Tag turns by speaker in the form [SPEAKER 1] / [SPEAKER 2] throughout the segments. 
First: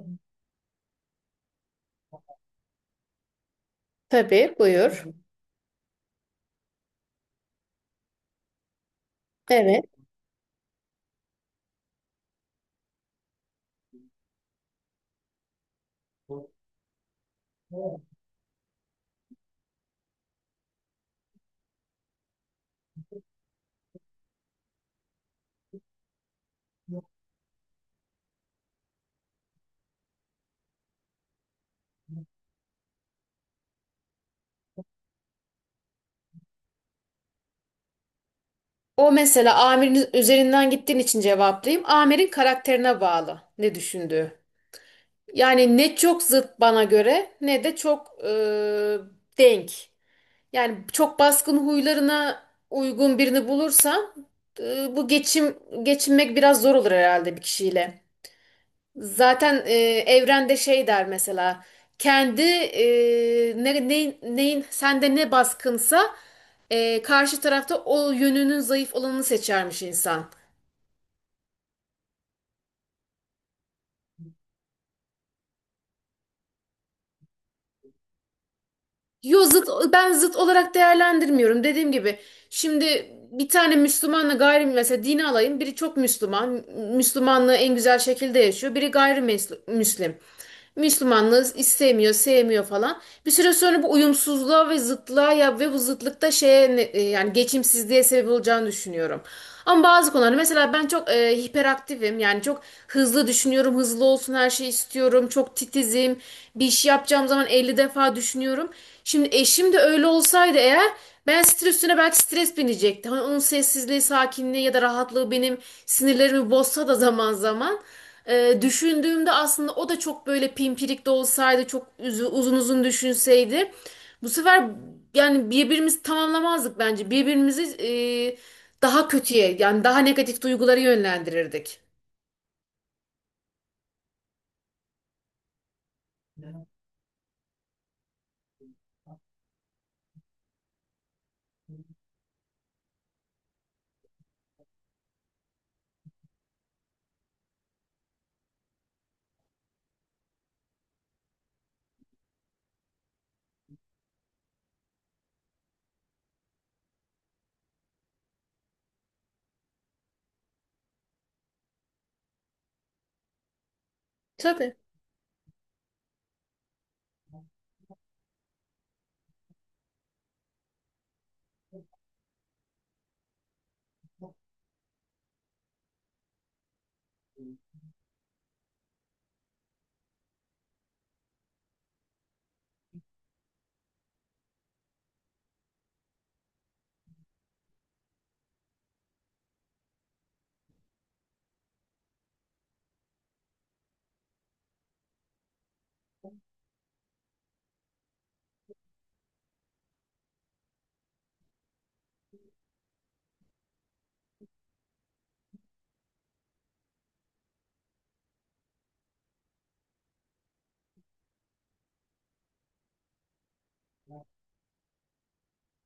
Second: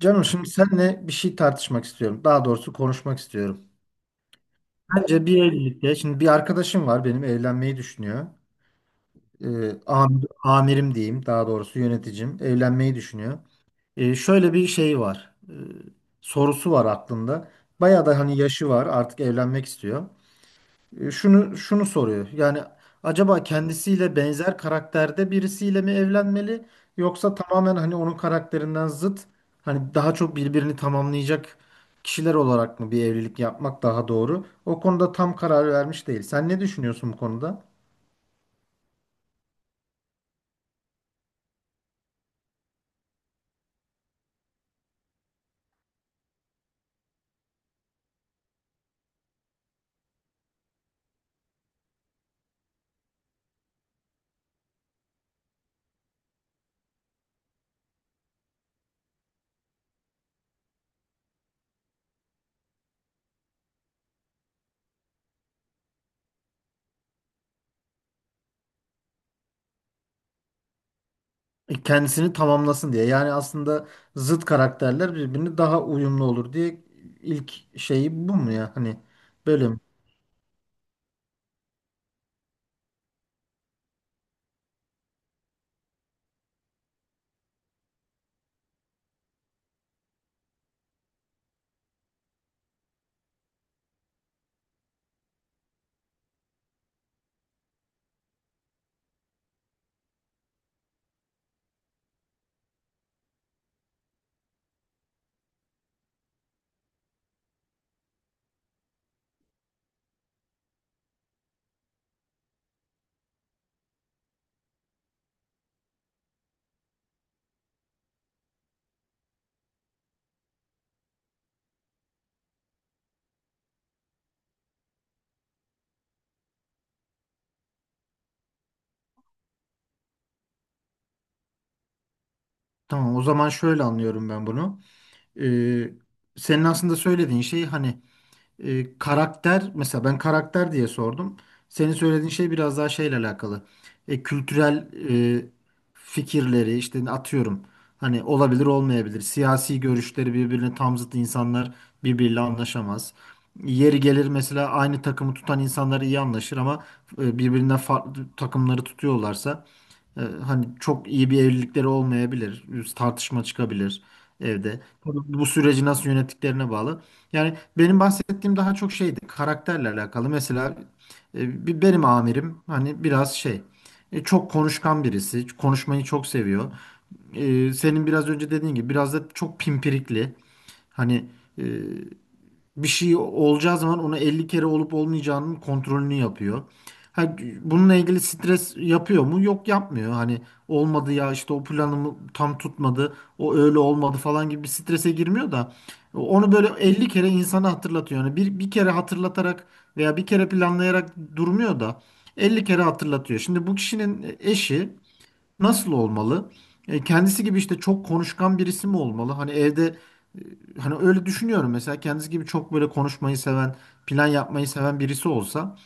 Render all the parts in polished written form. [SPEAKER 1] Canım şimdi seninle bir şey tartışmak istiyorum. Daha doğrusu konuşmak istiyorum.
[SPEAKER 2] Tabii buyur.
[SPEAKER 1] Bence bir evlilikte, şimdi bir arkadaşım var benim evlenmeyi düşünüyor. Ee,
[SPEAKER 2] Evet.
[SPEAKER 1] Amirim diyeyim daha doğrusu yöneticim evlenmeyi düşünüyor. Şöyle bir şey var. Sorusu var aklında. Bayağı da hani yaşı var artık evlenmek istiyor. Şunu şunu soruyor. Yani acaba kendisiyle benzer karakterde birisiyle mi evlenmeli yoksa tamamen hani onun karakterinden zıt hani daha çok birbirini tamamlayacak kişiler olarak mı bir evlilik yapmak daha doğru? O konuda tam karar vermiş değil. Sen ne düşünüyorsun bu konuda?
[SPEAKER 2] O mesela amirin üzerinden gittiğin için cevaplayayım. Amirin karakterine bağlı ne düşündüğü. Yani ne çok zıt bana göre ne de çok denk. Yani çok baskın huylarına uygun birini bulursam bu geçinmek biraz zor olur herhalde bir kişiyle. Zaten evrende şey der mesela kendi neyin sende ne baskınsa karşı tarafta o yönünün zayıf olanını seçermiş insan.
[SPEAKER 1] Kendisini tamamlasın diye. Yani aslında zıt karakterler birbirine daha uyumlu olur diye ilk şeyi bu mu ya? Hani
[SPEAKER 2] Yo zıt
[SPEAKER 1] böyle mi?
[SPEAKER 2] ben olarak değerlendirmiyorum. Dediğim gibi şimdi bir tane Müslümanla gayri mesela dini alayım. Biri çok Müslüman. Müslümanlığı en güzel şekilde yaşıyor. Biri gayrimüslim. Müslümanlığı istemiyor, sevmiyor falan. Bir süre sonra bu uyumsuzluğa ve zıtlığa ya ve bu zıtlıkta yani geçimsizliğe sebep olacağını düşünüyorum. Ama bazı konularda mesela ben çok hiperaktifim. Yani çok hızlı düşünüyorum, hızlı olsun her şeyi istiyorum. Çok titizim. Bir iş yapacağım zaman 50 defa düşünüyorum. Şimdi eşim de öyle olsaydı eğer ben stres üstüne belki stres binecekti. Hani onun sessizliği, sakinliği ya da rahatlığı benim sinirlerimi bozsa da zaman zaman. Düşündüğümde aslında o da çok böyle pimpirik de olsaydı, çok uzun uzun düşünseydi. Bu sefer yani birbirimizi tamamlamazdık bence. Birbirimizi daha kötüye yani daha negatif duyguları yönlendirirdik.
[SPEAKER 1] Tamam o zaman şöyle anlıyorum ben bunu. Ee, Senin aslında söylediğin şey hani karakter, mesela ben karakter diye sordum. Senin söylediğin şey biraz daha şeyle alakalı. Kültürel e, fikirleri işte, atıyorum. Hani olabilir, olmayabilir. Siyasi görüşleri birbirine tam zıt insanlar birbiriyle anlaşamaz. Yeri gelir mesela aynı takımı tutan insanlar iyi anlaşır ama birbirinden farklı takımları tutuyorlarsa hani çok iyi bir evlilikleri olmayabilir. Tartışma çıkabilir
[SPEAKER 2] Tabii.
[SPEAKER 1] evde. Tabii bu süreci nasıl yönettiklerine bağlı. Yani benim bahsettiğim daha çok şeydi, karakterle alakalı. Mesela benim amirim hani biraz şey, çok konuşkan birisi. Konuşmayı çok seviyor. Senin biraz önce dediğin gibi biraz da çok pimpirikli. Hani e, bir şey olacağı zaman ona 50 kere olup olmayacağının kontrolünü yapıyor. Ha, bununla ilgili stres yapıyor mu? Yok, yapmıyor. Hani olmadı ya, işte o planımı tam tutmadı, o öyle olmadı falan gibi bir strese girmiyor da onu böyle 50 kere insana hatırlatıyor. Yani bir kere hatırlatarak veya bir kere planlayarak durmuyor da 50 kere hatırlatıyor. Şimdi bu kişinin eşi nasıl olmalı? Kendisi gibi işte çok konuşkan birisi mi olmalı? Hani evde, e, hani öyle düşünüyorum mesela kendisi gibi çok böyle konuşmayı seven, plan yapmayı seven birisi olsa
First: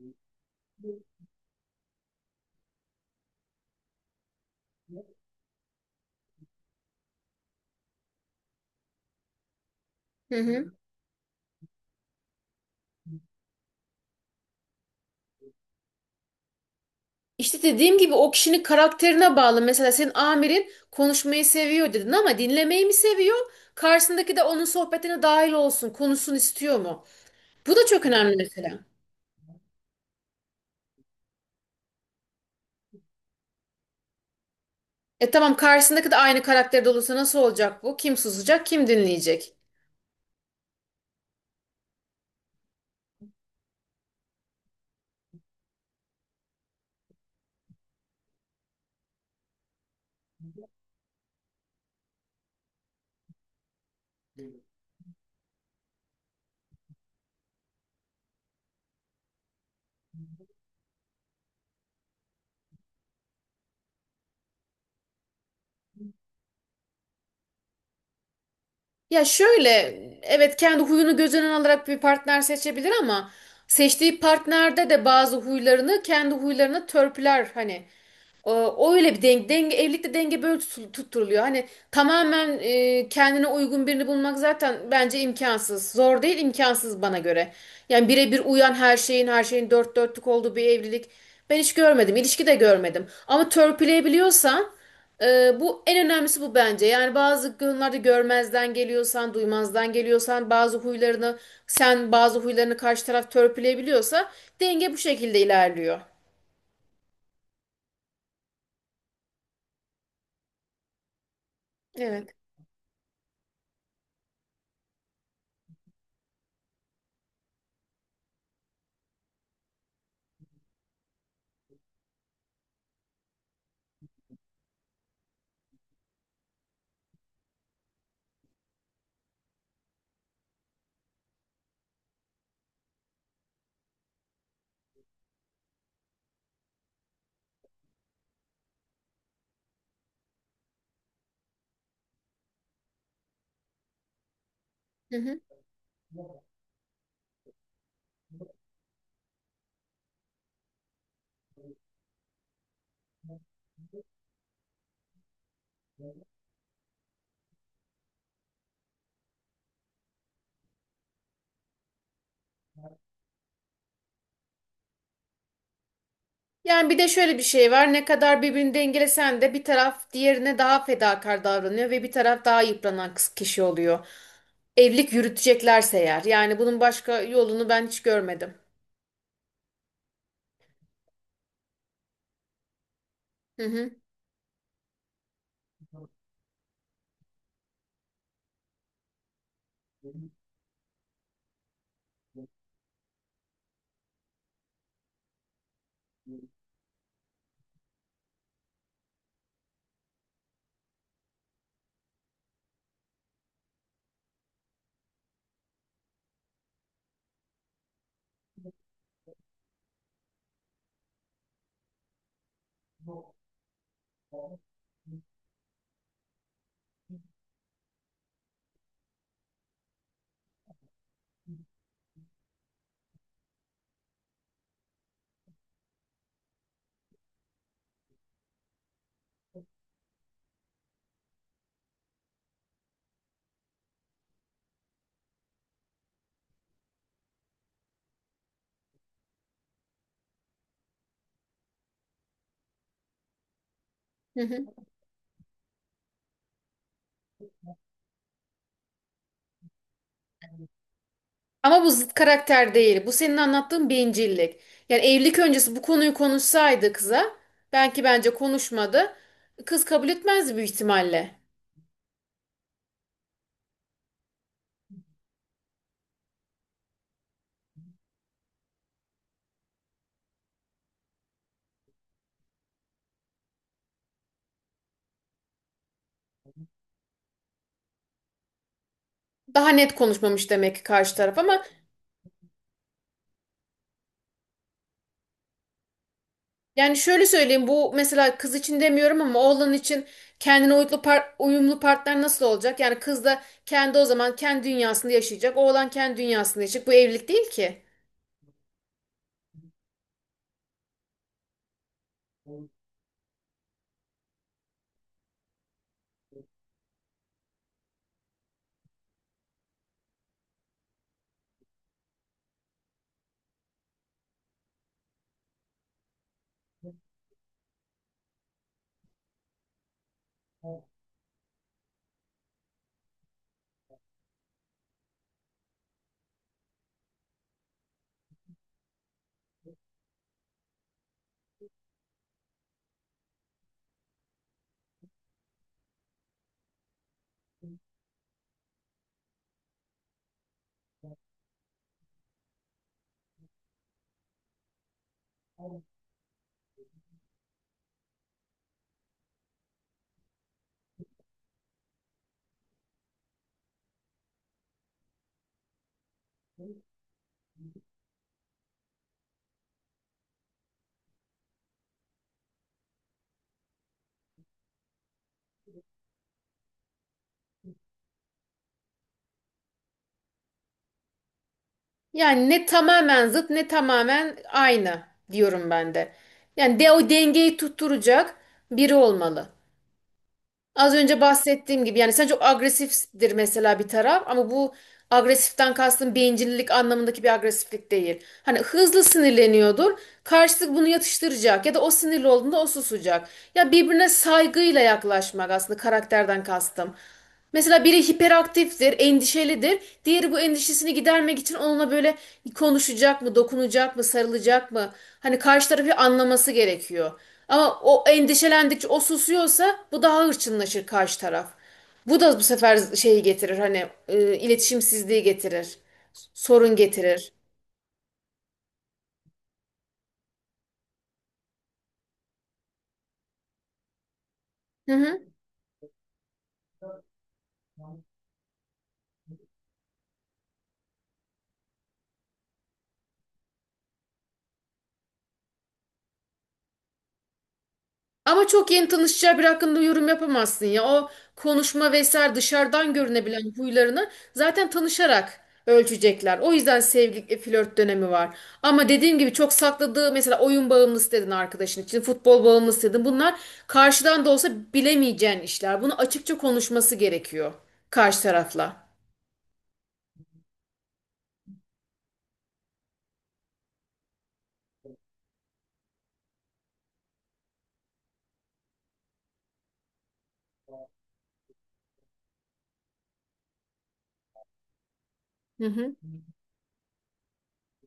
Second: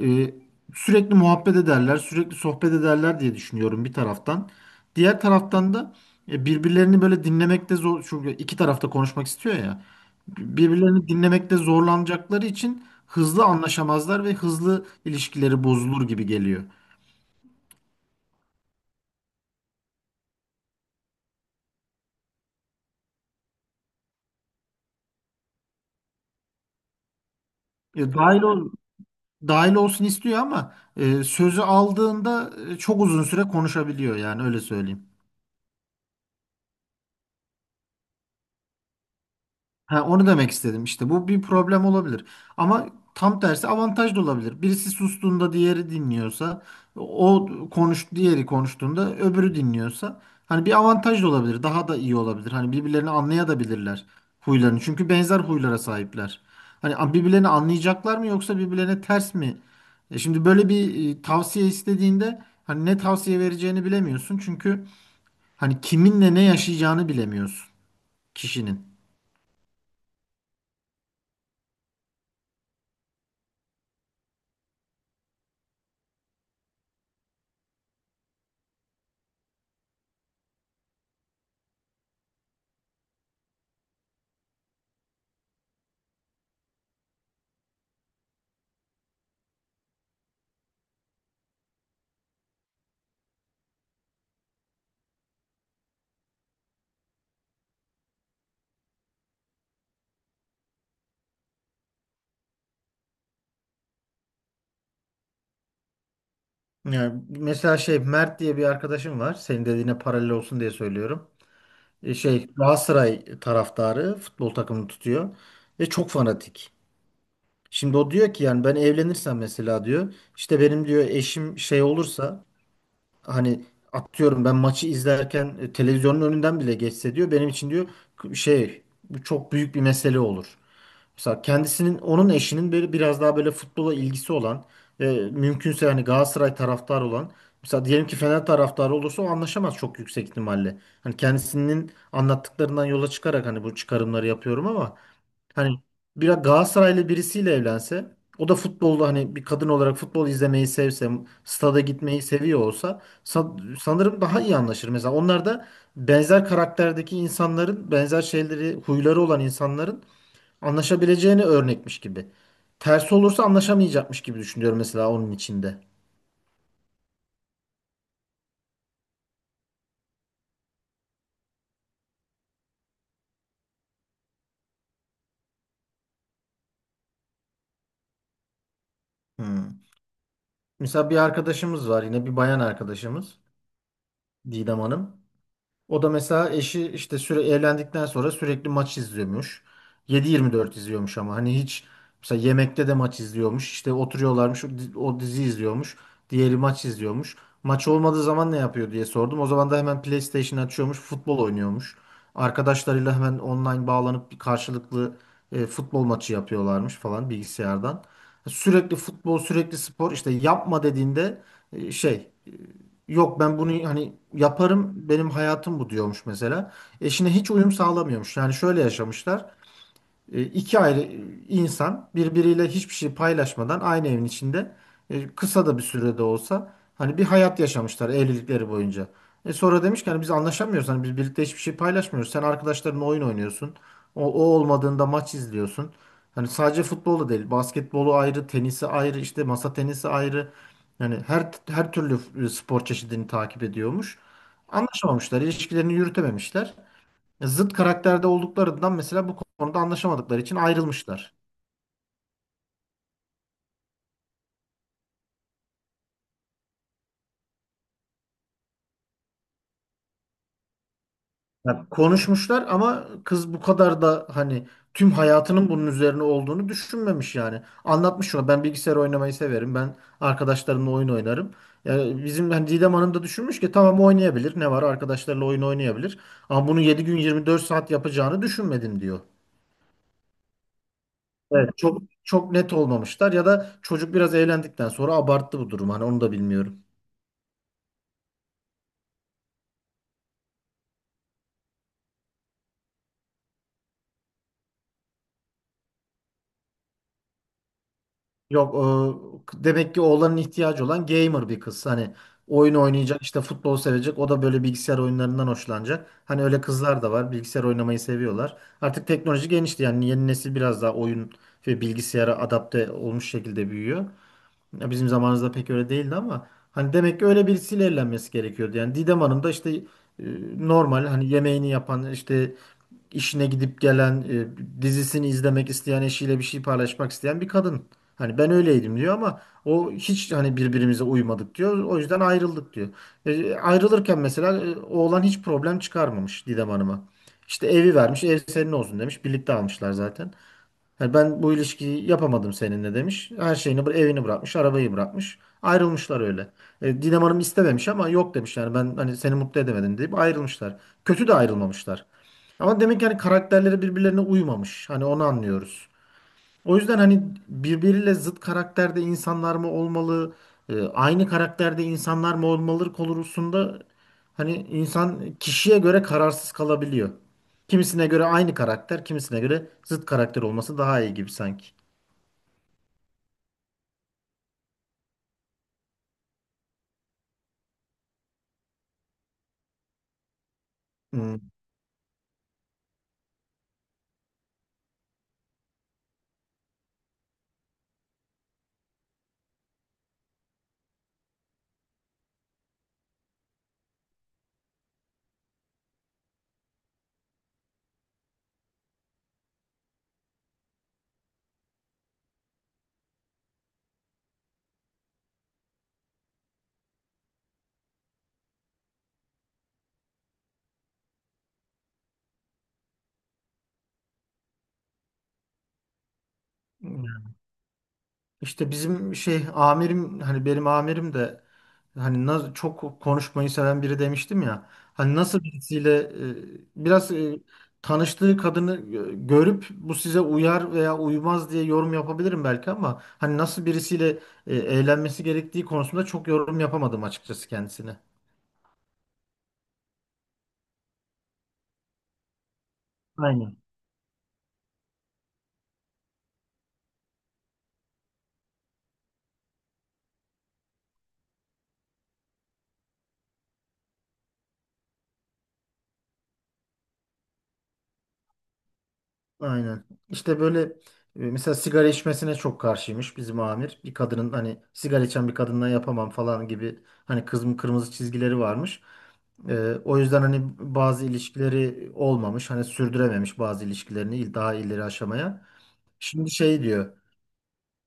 [SPEAKER 1] e, sürekli muhabbet ederler, sürekli sohbet ederler diye düşünüyorum bir taraftan. Diğer taraftan da birbirlerini böyle dinlemekte zor, çünkü iki tarafta konuşmak istiyor ya.
[SPEAKER 2] Hı hı.
[SPEAKER 1] Birbirlerini dinlemekte zorlanacakları için hızlı anlaşamazlar ve hızlı ilişkileri bozulur gibi geliyor.
[SPEAKER 2] İşte dediğim gibi o kişinin karakterine bağlı. Mesela senin amirin konuşmayı seviyor dedin ama dinlemeyi mi seviyor? Karşısındaki de onun sohbetine dahil olsun, konuşsun istiyor mu? Bu da çok
[SPEAKER 1] E,
[SPEAKER 2] önemli
[SPEAKER 1] dahil ol,
[SPEAKER 2] mesela.
[SPEAKER 1] Dahil olsun istiyor ama sözü aldığında çok uzun süre konuşabiliyor, yani öyle söyleyeyim.
[SPEAKER 2] E tamam, karşısındaki de aynı karakterde olursa nasıl olacak bu? Kim susacak, kim dinleyecek?
[SPEAKER 1] Ha, onu demek istedim işte. Bu bir problem olabilir. Ama tam tersi avantaj da olabilir. Birisi sustuğunda diğeri dinliyorsa, o konuş diğeri konuştuğunda öbürü dinliyorsa hani bir avantaj da olabilir. Daha da iyi olabilir. Hani birbirlerini anlayabilirler, huylarını. Çünkü benzer huylara sahipler. Hani birbirlerini anlayacaklar mı yoksa birbirlerine ters mi? Şimdi böyle bir tavsiye istediğinde hani ne tavsiye vereceğini bilemiyorsun. Çünkü hani kiminle ne yaşayacağını bilemiyorsun kişinin.
[SPEAKER 2] Ya şöyle, evet, kendi huyunu göz önüne alarak bir partner seçebilir ama seçtiği partnerde de bazı huylarını kendi huylarına törpüler hani. O öyle bir denge, evlilikte denge böyle tutturuluyor. Hani tamamen kendine uygun birini bulmak zaten bence imkansız. Zor değil, imkansız bana göre. Yani birebir uyan her şeyin dört dörtlük olduğu bir evlilik ben hiç görmedim. İlişki de görmedim. Ama törpüleyebiliyorsan bu en önemlisi bu bence. Yani bazı konularda görmezden geliyorsan, duymazdan geliyorsan, bazı huylarını sen bazı huylarını karşı taraf törpüleyebiliyorsa denge bu şekilde ilerliyor.
[SPEAKER 1] Yani mesela Mert diye bir arkadaşım var. Senin dediğine paralel olsun diye söylüyorum.
[SPEAKER 2] Evet.
[SPEAKER 1] Galatasaray taraftarı, futbol takımını tutuyor ve çok fanatik. Şimdi o diyor ki, yani ben evlenirsem mesela diyor, işte benim diyor eşim şey olursa, hani atıyorum ben maçı izlerken televizyonun önünden bile geçse diyor, benim için diyor k- şey bu çok büyük bir mesele olur. Mesela kendisinin, onun eşinin, böyle biraz daha böyle futbola ilgisi olan ve mümkünse hani Galatasaray taraftarı olan, mesela diyelim ki Fener taraftarı olursa o anlaşamaz çok yüksek ihtimalle. Hani kendisinin anlattıklarından yola çıkarak hani bu çıkarımları yapıyorum ama
[SPEAKER 2] Hı hı.
[SPEAKER 1] hani biraz Galatasaraylı birisiyle evlense, o da futbolda hani bir kadın olarak futbol izlemeyi sevse, stada gitmeyi seviyor olsa sanırım daha iyi anlaşır. Mesela onlar da benzer karakterdeki insanların, benzer şeyleri, huyları olan insanların anlaşabileceğini örnekmiş gibi. Tersi olursa anlaşamayacakmış gibi düşünüyorum mesela onun içinde.
[SPEAKER 2] Yani bir de şöyle bir şey var. Ne kadar birbirini dengelesen de bir taraf diğerine daha fedakar davranıyor ve bir taraf daha yıpranan kişi oluyor. Evlilik yürüteceklerse eğer. Yani bunun başka yolunu ben hiç görmedim.
[SPEAKER 1] Hmm. Mesela bir arkadaşımız var, yine bir bayan arkadaşımız,
[SPEAKER 2] Hı hı.
[SPEAKER 1] Didem Hanım. O da mesela eşi işte, süre evlendikten sonra sürekli maç izliyormuş. 7-24 izliyormuş ama hani hiç, mesela yemekte de maç izliyormuş. İşte oturuyorlarmış, o dizi izliyormuş. Diğeri maç izliyormuş. Maç olmadığı zaman ne yapıyor diye sordum. O zaman da hemen PlayStation açıyormuş, futbol oynuyormuş. Arkadaşlarıyla hemen online bağlanıp bir karşılıklı futbol maçı yapıyorlarmış falan bilgisayardan. Sürekli futbol, sürekli spor. İşte yapma dediğinde e, şey yok, ben bunu hani yaparım, benim hayatım bu diyormuş mesela. Eşine hiç uyum sağlamıyormuş. Yani şöyle yaşamışlar. İki ayrı insan birbiriyle hiçbir şey paylaşmadan aynı evin içinde, kısa da bir sürede olsa, hani bir hayat yaşamışlar evlilikleri boyunca. Sonra demiş ki hani biz anlaşamıyoruz, hani biz birlikte hiçbir şey paylaşmıyoruz. Sen arkadaşlarınla oyun oynuyorsun. O, o olmadığında maç izliyorsun. Hani sadece futbolu değil, basketbolu ayrı, tenisi ayrı, işte masa tenisi ayrı. Yani her türlü spor çeşidini takip ediyormuş.
[SPEAKER 2] Hı hı.
[SPEAKER 1] Anlaşamamışlar, ilişkilerini yürütememişler, zıt karakterde olduklarından, mesela bu konuda anlaşamadıkları için ayrılmışlar.
[SPEAKER 2] Ama bu zıt karakter değil. Bu senin anlattığın bencillik. Yani evlilik öncesi bu konuyu konuşsaydı kıza, belki bence konuşmadı. Kız kabul etmezdi büyük ihtimalle.
[SPEAKER 1] Ya konuşmuşlar ama kız bu kadar da hani tüm hayatının bunun üzerine olduğunu düşünmemiş yani. Anlatmış şuna, ben bilgisayar oynamayı severim, ben arkadaşlarımla oyun oynarım. Ya bizim hani Didem Hanım da düşünmüş ki tamam, oynayabilir, ne var, arkadaşlarıyla oyun oynayabilir. Ama bunu 7 gün 24 saat yapacağını düşünmedim diyor.
[SPEAKER 2] Daha net konuşmamış demek ki karşı taraf ama
[SPEAKER 1] Evet, çok çok net olmamışlar ya da çocuk biraz eğlendikten sonra abarttı bu durum. Hani onu da bilmiyorum.
[SPEAKER 2] yani şöyle söyleyeyim, bu mesela kız için demiyorum ama oğlan için kendine uyumlu, uyumlu partner nasıl olacak? Yani kız da kendi o zaman kendi dünyasında yaşayacak. Oğlan kendi dünyasında yaşayacak. Bu evlilik değil ki.
[SPEAKER 1] Yok, demek ki oğlanın ihtiyacı olan gamer bir kız. Hani oyun oynayacak, işte futbol sevecek, o da böyle bilgisayar oyunlarından hoşlanacak. Hani öyle kızlar da var, bilgisayar oynamayı seviyorlar. Artık teknoloji genişti, yani yeni nesil biraz daha oyun ve bilgisayara adapte olmuş şekilde büyüyor. Ya bizim zamanımızda pek öyle değildi ama hani demek ki öyle birisiyle evlenmesi gerekiyordu. Yani Didem Hanım da işte e, normal, hani yemeğini yapan, işte işine gidip gelen, dizisini izlemek isteyen, eşiyle bir şey paylaşmak isteyen bir kadın. Hani ben öyleydim diyor, ama o hiç hani birbirimize uymadık diyor. O yüzden ayrıldık diyor. Ayrılırken mesela oğlan hiç problem çıkarmamış Didem Hanım'a. İşte evi vermiş, ev senin olsun demiş. Birlikte almışlar zaten. Yani ben bu ilişkiyi yapamadım seninle demiş. Her şeyini, evini bırakmış, arabayı bırakmış. Ayrılmışlar öyle. Didem Hanım istememiş ama yok demiş, yani ben hani seni mutlu edemedim deyip ayrılmışlar. Kötü de ayrılmamışlar. Ama demek ki hani karakterleri birbirlerine uymamış. Hani onu anlıyoruz. O yüzden hani birbiriyle zıt karakterde insanlar mı olmalı, aynı karakterde insanlar mı olmalı konusunda hani insan kişiye göre kararsız kalabiliyor. Kimisine göre aynı karakter, kimisine göre zıt karakter olması daha iyi gibi sanki.
[SPEAKER 2] Yani ne tamamen zıt ne tamamen aynı diyorum ben de. Yani de o dengeyi tutturacak biri olmalı. Az önce
[SPEAKER 1] Hmm.
[SPEAKER 2] bahsettiğim gibi yani sen çok agresiftir mesela bir taraf ama bu agresiften kastım bencillik anlamındaki bir agresiflik değil. Hani hızlı sinirleniyordur. Karşılık bunu yatıştıracak ya da o sinirli olduğunda o susacak. Ya birbirine saygıyla yaklaşmak aslında karakterden kastım. Mesela biri hiperaktiftir, endişelidir. Diğeri bu endişesini gidermek için onunla böyle konuşacak mı, dokunacak mı, sarılacak mı? Hani karşı tarafı anlaması gerekiyor. Ama o endişelendikçe o susuyorsa bu daha hırçınlaşır karşı taraf. Bu da bu sefer şeyi getirir, hani iletişimsizliği getirir, sorun getirir.
[SPEAKER 1] İşte bizim şey amirim, hani benim amirim de hani çok konuşmayı seven biri demiştim ya.
[SPEAKER 2] Hı
[SPEAKER 1] Hani
[SPEAKER 2] hı.
[SPEAKER 1] nasıl birisiyle tanıştığı kadını görüp bu size uyar veya uymaz diye yorum yapabilirim belki, ama hani nasıl birisiyle eğlenmesi gerektiği konusunda çok yorum yapamadım açıkçası kendisine.
[SPEAKER 2] Ama çok yeni tanışacağı bir hakkında yorum yapamazsın ya. O konuşma vesaire dışarıdan görünebilen
[SPEAKER 1] Aynen.
[SPEAKER 2] huylarını zaten tanışarak ölçecekler. O yüzden flört dönemi var. Ama dediğim gibi çok sakladığı, mesela oyun bağımlısı dedin arkadaşın için, futbol bağımlısı dedin. Bunlar karşıdan da olsa bilemeyeceğin işler. Bunu açıkça konuşması gerekiyor karşı tarafla.
[SPEAKER 1] Aynen. İşte böyle mesela sigara içmesine çok karşıymış bizim amir. Bir kadının hani sigara içen bir kadınla yapamam falan gibi hani, kızım, kırmızı çizgileri varmış. O yüzden hani bazı ilişkileri olmamış. Hani sürdürememiş bazı ilişkilerini, daha ileri aşamaya.
[SPEAKER 2] Hı hı.
[SPEAKER 1] Şimdi şey diyor,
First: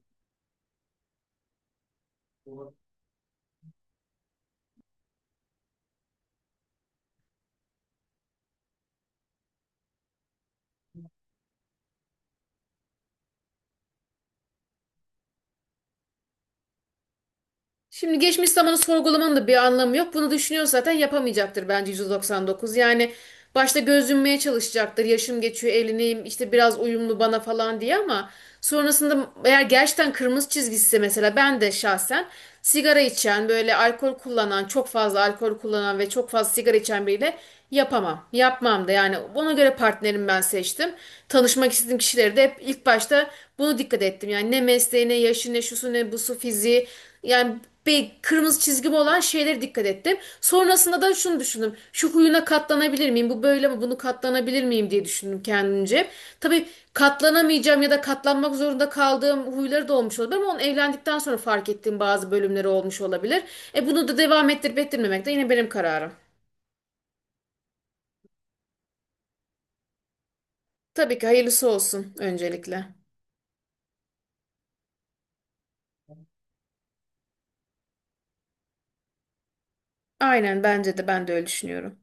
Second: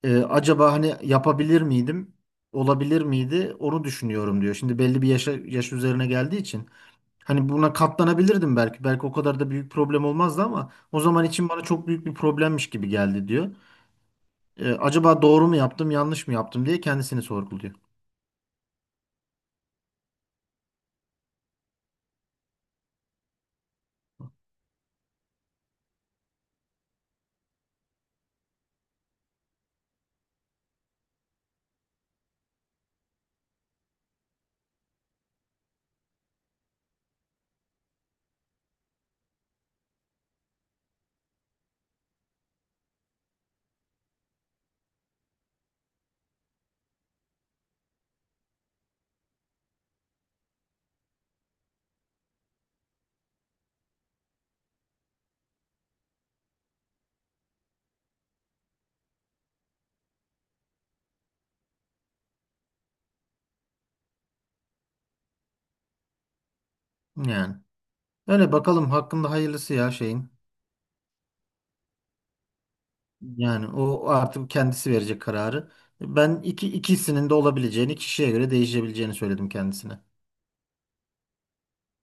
[SPEAKER 1] acaba hani yapabilir miydim? Olabilir miydi? Onu düşünüyorum diyor. Şimdi belli bir yaşa, yaş üzerine geldiği için. Hani buna katlanabilirdim belki. Belki o kadar da büyük problem olmazdı ama o zaman için bana çok büyük bir problemmiş gibi geldi diyor. Acaba doğru mu yaptım, yanlış mı yaptım diye kendisini sorguluyor.
[SPEAKER 2] Şimdi geçmiş zamanı sorgulamanın da bir anlamı yok. Bunu düşünüyor zaten yapamayacaktır bence 199. Yani başta gözünmeye çalışacaktır. Yaşım geçiyor, evleneyim, işte biraz uyumlu bana falan diye ama sonrasında eğer gerçekten kırmızı çizgisi, mesela ben de şahsen sigara içen, böyle alkol kullanan, çok fazla alkol kullanan ve çok fazla sigara içen biriyle yapamam. Yapmam da, yani ona göre partnerimi ben seçtim. Tanışmak istediğim kişileri de hep ilk başta bunu dikkat ettim. Yani ne mesleği, ne yaşı, ne şusu, ne busu, fiziği. Yani bir kırmızı çizgim olan şeylere dikkat ettim. Sonrasında da şunu düşündüm. Şu huyuna katlanabilir miyim? Bu böyle mi? Bunu katlanabilir miyim diye düşündüm kendimce. Tabii katlanamayacağım ya da katlanmak zorunda kaldığım huyları da olmuş olabilir ama onu evlendikten sonra fark ettiğim bazı bölümleri olmuş olabilir. E bunu da devam ettirip ettirmemek de yine benim kararım.
[SPEAKER 1] Yani öyle, bakalım hakkında hayırlısı ya şeyin.
[SPEAKER 2] Tabii ki hayırlısı olsun öncelikle.
[SPEAKER 1] Yani o artık kendisi verecek kararı. Ben ikisinin de olabileceğini, kişiye göre değişebileceğini söyledim kendisine.
[SPEAKER 2] Aynen, bence de ben de öyle düşünüyorum.